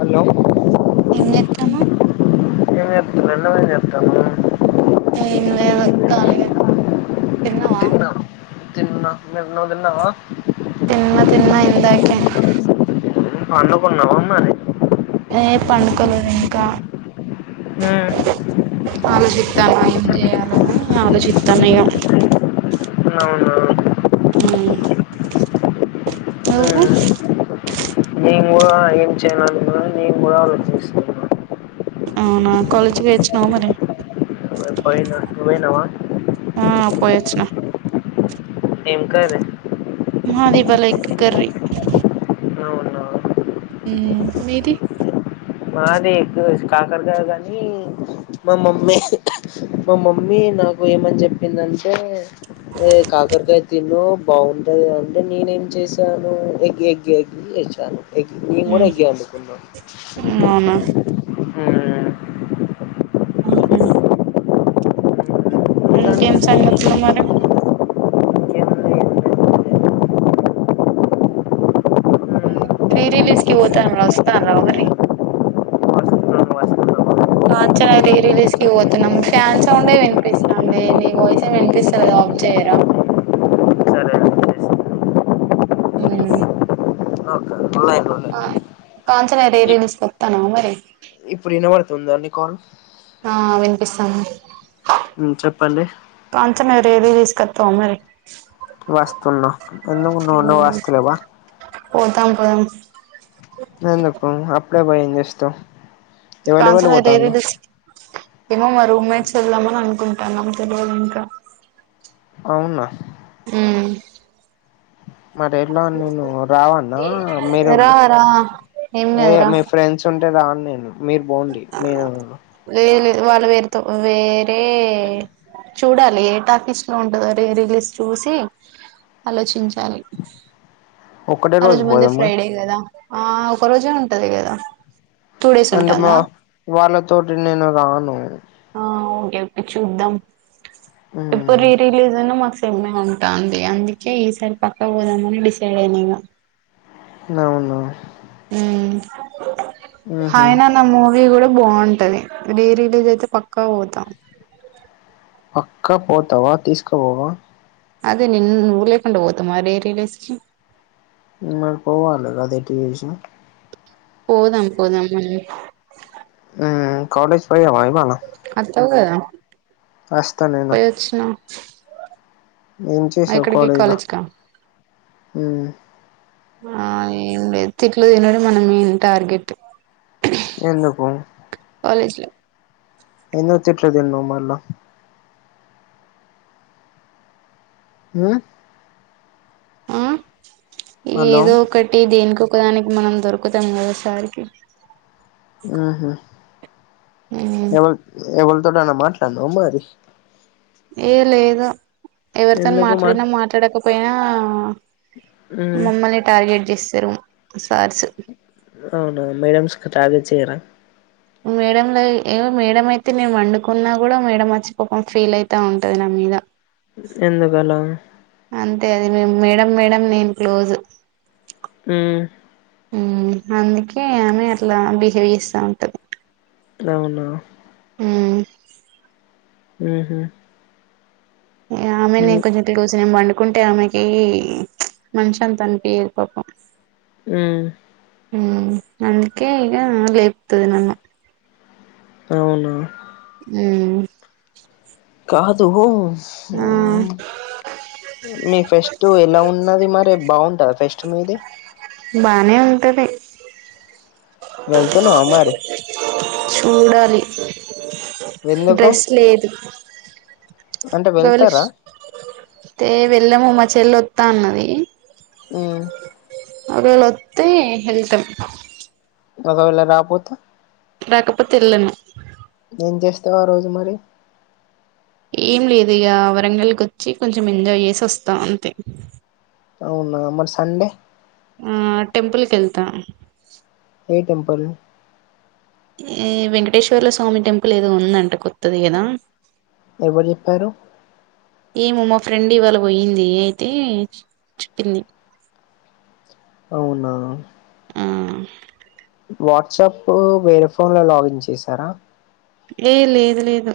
Hello ఏం చెత్తన్నావ్ [unintelligible] ఎం లేదు కలగానే తిన్నావా? తి మరున్న నువ్ తన్నావా తిన్నా తిన్నా ఇందాకే అన్న పన్నుకొన్నావా మరి ఏ పండుకోపోరి ఇంకా ఆ చేయాల ఆలోచితనేగా అవునువు నవు నేను కూడా ఏం చేయనినీ నేను కూడా అళ చేస్తున్నాను అవునా కోలేజ్ వచ్చినవు మరి పోనా నువ్ పోయినవా ఆ పోయొచ్చిన ఇంకా మాదివ్వాలా ఎగ్ కర్రీ అవునా మీది మాదే ఎక్కు కాగా కాగాని మా మమ్మీ మా మమ్మీ నాకు ఏమని చెప్పిందంటే కాకరకాయ తిను బాగుంటంది అంటే నేనేం చేశాను ఎగ్గి ఎగ్గి ఎగ్గి చేసాను మేం గూడా ఎగ్ ఎండునుకున్నాం అవును [unintelligible] [unintelligible] ఇంకేం సంగతుల మరి రి రిలీజకి పోత మ వస్తా మరి వస్తున్నాను వస్తున్నాను కాంచన రీ రిలీజ్కి పోతున్నం ఫ్యాన్ సౌండే వినిపిస్తాందే నీ వాయిస్ ఏం వినిపిస్తలే ఆఫ్ జెయరా సరే అండి, చేస్తాను. ఊ ఓకే లైన్లో ఆ ఉండండి. కాంచన రీ ఇ- రిలీజ్కొత్తానవా మరి ఉందర్ నికాలొ ఆ వినిపిస్తాన్ ఉమ్ చెప్పండి డైరీ తీసుకత్తవా మరి వస్తున్నా ఎందుకు నువు నువస్తలేవ్వా పోతాం పోదం ఎందుకు అప్పుడే బొయేంజేస్తవ్ కాంచన డైరీ దిస్ ఏమో మరి ఉమేచొల్లమ్మననుకుంటన్నం తెలువదింక అవున ఊ మరేన్నో నేను రావన్నా మీరే రా ఉండ్ రా ఏం ఏ లేదు రా మీ ఫ్రెండ్స్ ఉంటె రాన్ నేను మీరు బోండి నేను వాళ్లు వేర్తో వేరే చూడాలి ఏ టాకిస్ లో ఉంటదో రీ రిలీస్ చూసి ఆలోచిం చలి ఒక్కటే ఆ రోజు ముందే పోదామా ఫ్రైడే గదా ఆ ఒక రోజే ఉంటది గదా టూ డే అంటె మా వాళ్ళతోటి నేను రాను ఆ ఓకే ఓకే చూద్దాం ఎప్పుడ్ మ్మ్ రీ రిలీజున్న మ ఉంటుంది అందుకే ఈసారి పక్క పోదామని డిసైడ్ అయినా నవునా ఊ మ్మ్ హ్మ్ అయినా నా మూవి గూడ బావుంటది రీ రిలీజయితే పక్కా పోతా పక్కా పోతవా తీస్కపోవా అదే నిన్ నువ్వు లేకుండ పోతమా రీ రిలీజ్ కి మనం పోవాలె కదెటు జేషిన పోదాం పొదం మళ్ళి ఉమ్ కాలేజ్ పయినవా ఇవ్వాళ త్తవ్ గదా అస్త నేను ఏం అ చేసావు ఎక్కడికి కాలేజ్ లా కాలెజ్కా ఉమ్ ఏం లేదు తిట్లు దినడం మన మెయిన్ టార్గెట్ ఎందుకు కాలేజ్ లో ఎందుకు తిట్లు దిన్నవ్ మళ్ళ ఊ ఆ హలో ఏదో ఒకటి దేనికొకదానికి మనం దొరుకుతం గదా సారికి ఉహు ఊ ఎవల్ ఎవల్తోటన్న మాట్లాడ్నవా మరి ఏ లేదు ఎవరితొన్ ఎందుకు మాట్ మాట్లాడినా మాట్లాడకపొయినా ఉమ్ మమ్మల్నే టార్గెట్ జెస్తరు అవునా మేడంమ్స్క్ టార్గెట్ చేయరా మేడంలయి ఏమో మేడం అయితే నెన్ వండుకున్నా గుడా మేడమచ్చి పపం ఫీలయితా ఉంటది నా మీద ఎందుకలా అంతే అది మేం మేడం మేడం నేను క్లోజు ఊ ఉమ్మ్మ్ అందుకే ఆమె అట్లా బిహేవ్ చేస్తా ఉంటది అవున ఉ ఉహూ ఆమెనే కొంచెం క్లోజ్ ఏం పండు కుంటే ఆమెకి మనశాంతి అనిపియ్యదు పాపం ఉ ఉ అందుకే ఈగ లేపుతది నన్ను అవున ఉ కాదు ఆ మీ ఫెస్ట్ ఎలా ఉన్నది మరిే బాగ ట ఫెస్ట్ మీది బానే ఉంటది వెళ్తున్నావా మరి చూడాలి ఎందుకు డ్రెస్ లేదు అంటే వెళ్తారా గొలుసు తే వెళ్ళము మా చెల్లె వస్తా అన్నది ఉ ఒకవేళ వస్తే వెళ్తాం ఒకవేళ రాకపోతే రాకపోతే ఎల్లను ఏం చేస్తావు ఆ రోజు మరి ఏం లేదు ఇక వరంగల్కి వచ్చి కొంచెం ఎంజాయ్ చేసి వస్తాం అంతే అవునా మరి సండే ఆ టెంపుల్ కి వెళ్తా ఏ టెంపల్ ఈ వెంకటేశ్వర్ల స్వామి టెంపుల్ ఏదో ఉందంట కొత్తది కదా ఎవరు చెప్పారు ఏమో మా ఫ్రెండ్ ఇవాళ పోయింది అయితే చెప్పింది అవునా ఆ వాట్సాప్ వేరే ఫోన్ లో లాగిన్ చేసారా ఏ లేదు లేదు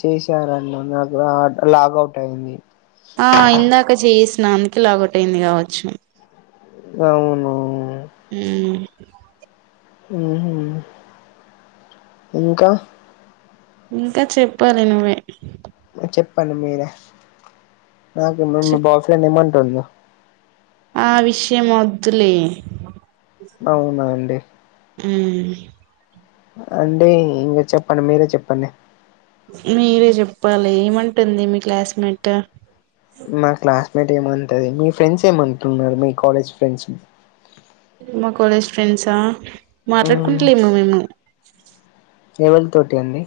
చేశారన్న నా నాకు లాగవుట్ అయింది స్నానికి లాగొటయింది కావచ్చు అవును ఉ ఉహు ఇంకా ఇంకా చెప్పాలి నువ్వే చెప్పండి మీరే నాకు మీ బాయ్ ఫ్రెండ్ ఏమంటుడు ఆ విషయం వద్దులే అవునా అండి ఉ అండి ఇంకా చెప్పండి మీరే చెప్పండి మీరే చెప్పాలి ఏమంటుంది మీ క్లాస్మేట్ మా క్లాస్మేట్ ఏమంటంది మీ ఫ్రెండ్స్ ఏమంటన్నారు మీ కాలేజ్ ఫ్రెండ్స్ మా కాలేజ్ ఫ్రెండ్సా మాట్లాడుకుంటలేము మేము ఏవల్ తోటి అండి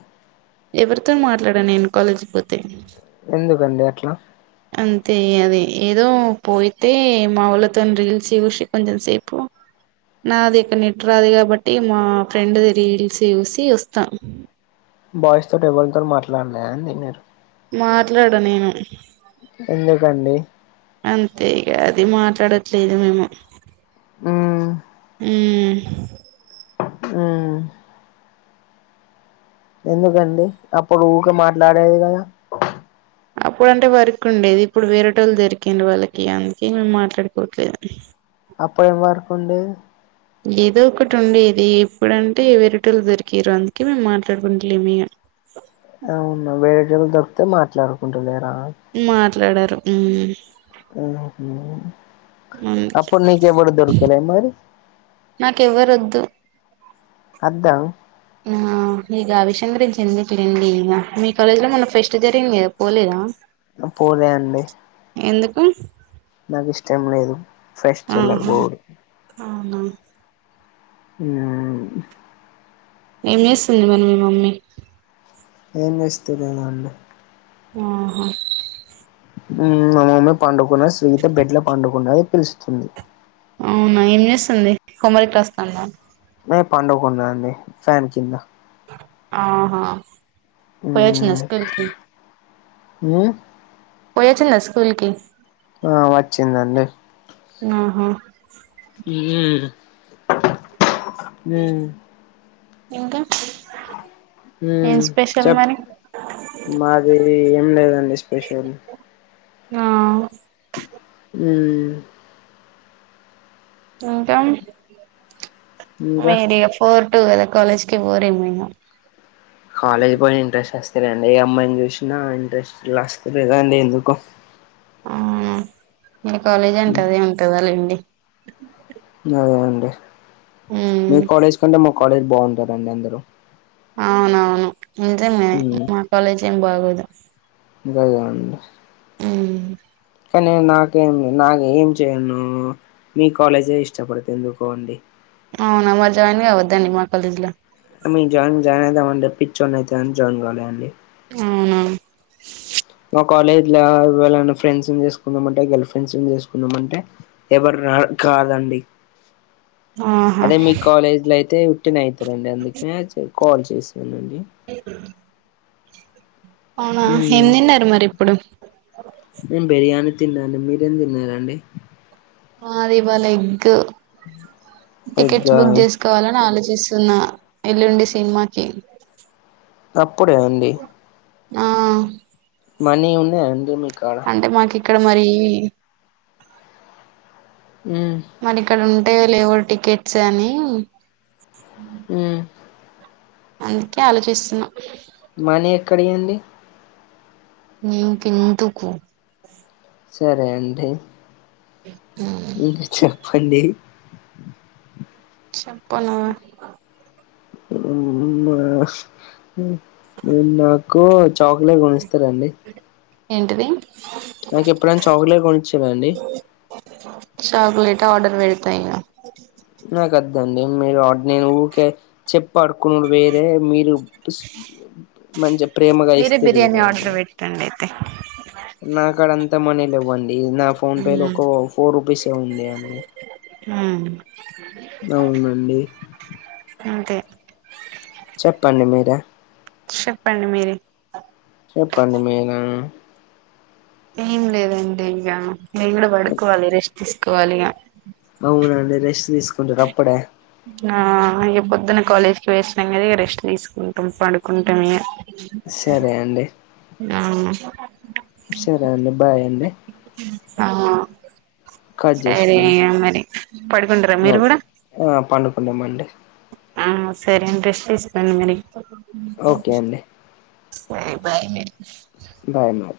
ఎవరితో మాట్లాడా నేను కాలేజీకి పోతే ఎందుకండి అట్లా అంతే అది ఏదో పోయితే మా వాఊళ్ళతో రీల్స్ చూసి కొంచెం సేపు నాది ఇక్కడ నెట్ రాదు కాబట్టి మా ఫ్రెండ్ది రీల్స్ చూసి వస్తా బాయ్స్ తోటి ఎవల్ తోని మాట్లాడన్నే అన్ దిన్నరు మాట్లాడా నేను ఎందుకండి అంతే ఇగ అది మాట్ డట్లేదు మేము హ్మ్ హ్మ్ హ్మ్ ఎందుకండి అప్పుడు ఊకే మాట్లాడేది కదా అప్పుడు అంటే వర్కు ఉండేది ఇప్పుడు వేరేటోళ్ళు దొరికిండు వాళ్ళకి ఇగ అందుకే మేము మాట్లాడుకోట్లేదు [unintelligible] పోయే వరక్ ఉండేది. ఏదో ఒకటి ఉండేది ఇప్పుడంటే వెరేట్టోలు దొరికిరు అందుకే మేము మాట్లాడుకుంటలేము ఇగ ఇళ్ దప్తే మాట్లాడుకుంటలేరా మాట్లాడరు మ్మ్ మ్ హు అందుకే అప్పుడు నీకు ఎవరు దొరకలే మరి నాకెవ్వరొద్దు అద్దం ఆ నీకు ఆ విషయం గురించి ఎందుకులేండి ఇగ మీ కాలేజ్ లో మొన్న ఫెస్ట్ జరిగింది కద పోలేదా అ పోలే అండి ఎందుకు నాకు ఇష్టం లేదు ఫెస్టులకు ఆహా పోవుడు అవునా మ్మ్ ఏం చేస్తుంది మరి మీ మమ్మీ ఏం చేస్తలే మా అమ్మ ఆహా మా మమ్మీ పండుకున్నది స్వీత బెడ్ల పండుకున్నది పిలుస్తుంది అవునా ఏం చేస్తుంది హోమ్ వర్క్ రస్తుంద మే పండుకున్న అండి ఫ్యాన్ కింద ఆహా పోయి వచ్చిన మ్మ్ స్కూల్ కి హ్మ్ పోయి వచ్చింద స్కూల్కి ఆ వచ్చిందండి ఆహా ఉమ్మ్ మ్ ఇంకా ఏం హ్మ్ స్పెషల్ చెప్ మరి మాది ఏం లేదండి స్పెషల్ ఆ మ్మ్మ్ ఇంకా ఇంకా మెడియఫోర్ టుద కాలేజ్కి పోరే ఏమో కాలేజ్ పోయే ఇంట్రెస్ట్ వస్తలేదు ఏ అమ్మాయిని చూసినా ఇంట్రెస్ట్ లస్తలేదు అండి ఎందుకో ఆ మీ కాలేజ్ అంటాది ఉంటదిలేండి లేదు అండి మీ ఉమ్ కాలేజ్ కంటే మా కాలేజ్ బాగుంటరండి అందరు అవునవును ఇంతే మరి మా కాలేజ్ ఏం బాగోదు ఇంకా లేవండి హ్మ్ కానీ నాకేం లే నాకు ఏం చెయ్యను మీ కాలేజే ఇష్టపడితా ఎందుకో అండి. అవునా, మంచిగ అయిందిగా వద్దండి మా కాలేజీ లో ఐ మీన్ జాయిన్ జాయిన్ అయిదామంటే పిచ్చోన్ని అయితాఅని జాయిన్గా లేదండి. అవునా? మా కాలేజ్ లో ఎవ్లన్న ఫ్రెండ్స్ ను చేసుకుందామంటే, గర్ల్ ఫ్రెండ్స్ ను చేసుకుందామంటే ఎవరు రారు. కాదండి [unintelligible] ఆహా అదే మీ కాలేజీ లో అయితే ఉట్టిన అవుతారండి. అందుకే కాల్ చేసి అ [unintelligible] మ్ తిన్నారు మరి ఇప్పుడు బిర్యానీ తిన్నానండి. మీరేం తిన్నారండి. మాది ఇవ్వాల ఎగ్. ఎగ్ టికెట్స్ ఆ బుక్ చేసుకోవాలని ఆలోచి స్తున్నా ఎల్లుండి సినిమాకి. అప్పుడే ఉండి ఆ మనీ ఉందా అండి మీ కాడ? అంటే మాకు ఇక్కడ మర్రి. మ్మ్ మరి ఇక్కడ ఉంటే, లేవు టికెట్స్ అని మ్ అందుకే ఆలోచిస్తున్నా మనీ ఎక్కడ వండి? నీ కెందుకు సరే అండి. ఇంకా చెప్పండి చెప్పను [unintelligible] మీరు నాకు చాక్లెట్ కొనిస్తారండి? ఏంటిది నాకు ఎప్పుడైనా చాక్లెట్ కొనిచ్చారండి? చాక్లెట్ ఆర్డర్ పెడతా ఇగ నా కొద్దండి. మీరు నేను ఊరికే చెప్ పడుకుండు వేరే మీరు పుస్ మంచిగా ప్రేమగా ఇస్తే వేరే అండి. యః నాకాడ అంత మనీ లేవండి. నా ఫోన్ పేలో మ్మ్ ఒక ఫోర్ రుపీస్. రుపీసే ఉంది అండి. ఉ అవునండి అంతే చెప్పండి మీరే చెప్పండి మీరే చెప్పండి మీనా? ఏం లేదండి. ఇంకా మేము కూడా పడుకోవాలి, రెస్ట్ తీసుకోవాలి ఇక అవునండి రెస్ట్ తీసుకుంటారు అప్పుడే ఆ ఇక పొద్దున కాలేజ్ కి పోయి వచ్చినాం కదా, ఇక రెస్ట్ తీసుకుంటాం. పడుకుంటాం ఇక సరే అండి మ్ హు సరే అండి బాయ్ అండి. ఆ కట్ సరే చేసుకోండి మరి పడుకుంటారా మీరు కూడా? అవునండి. ఆ సరే రెస్ట్ తీసుకోండి మరి. ఓకే అండి. సరే బాయ్ బాయ్ అండి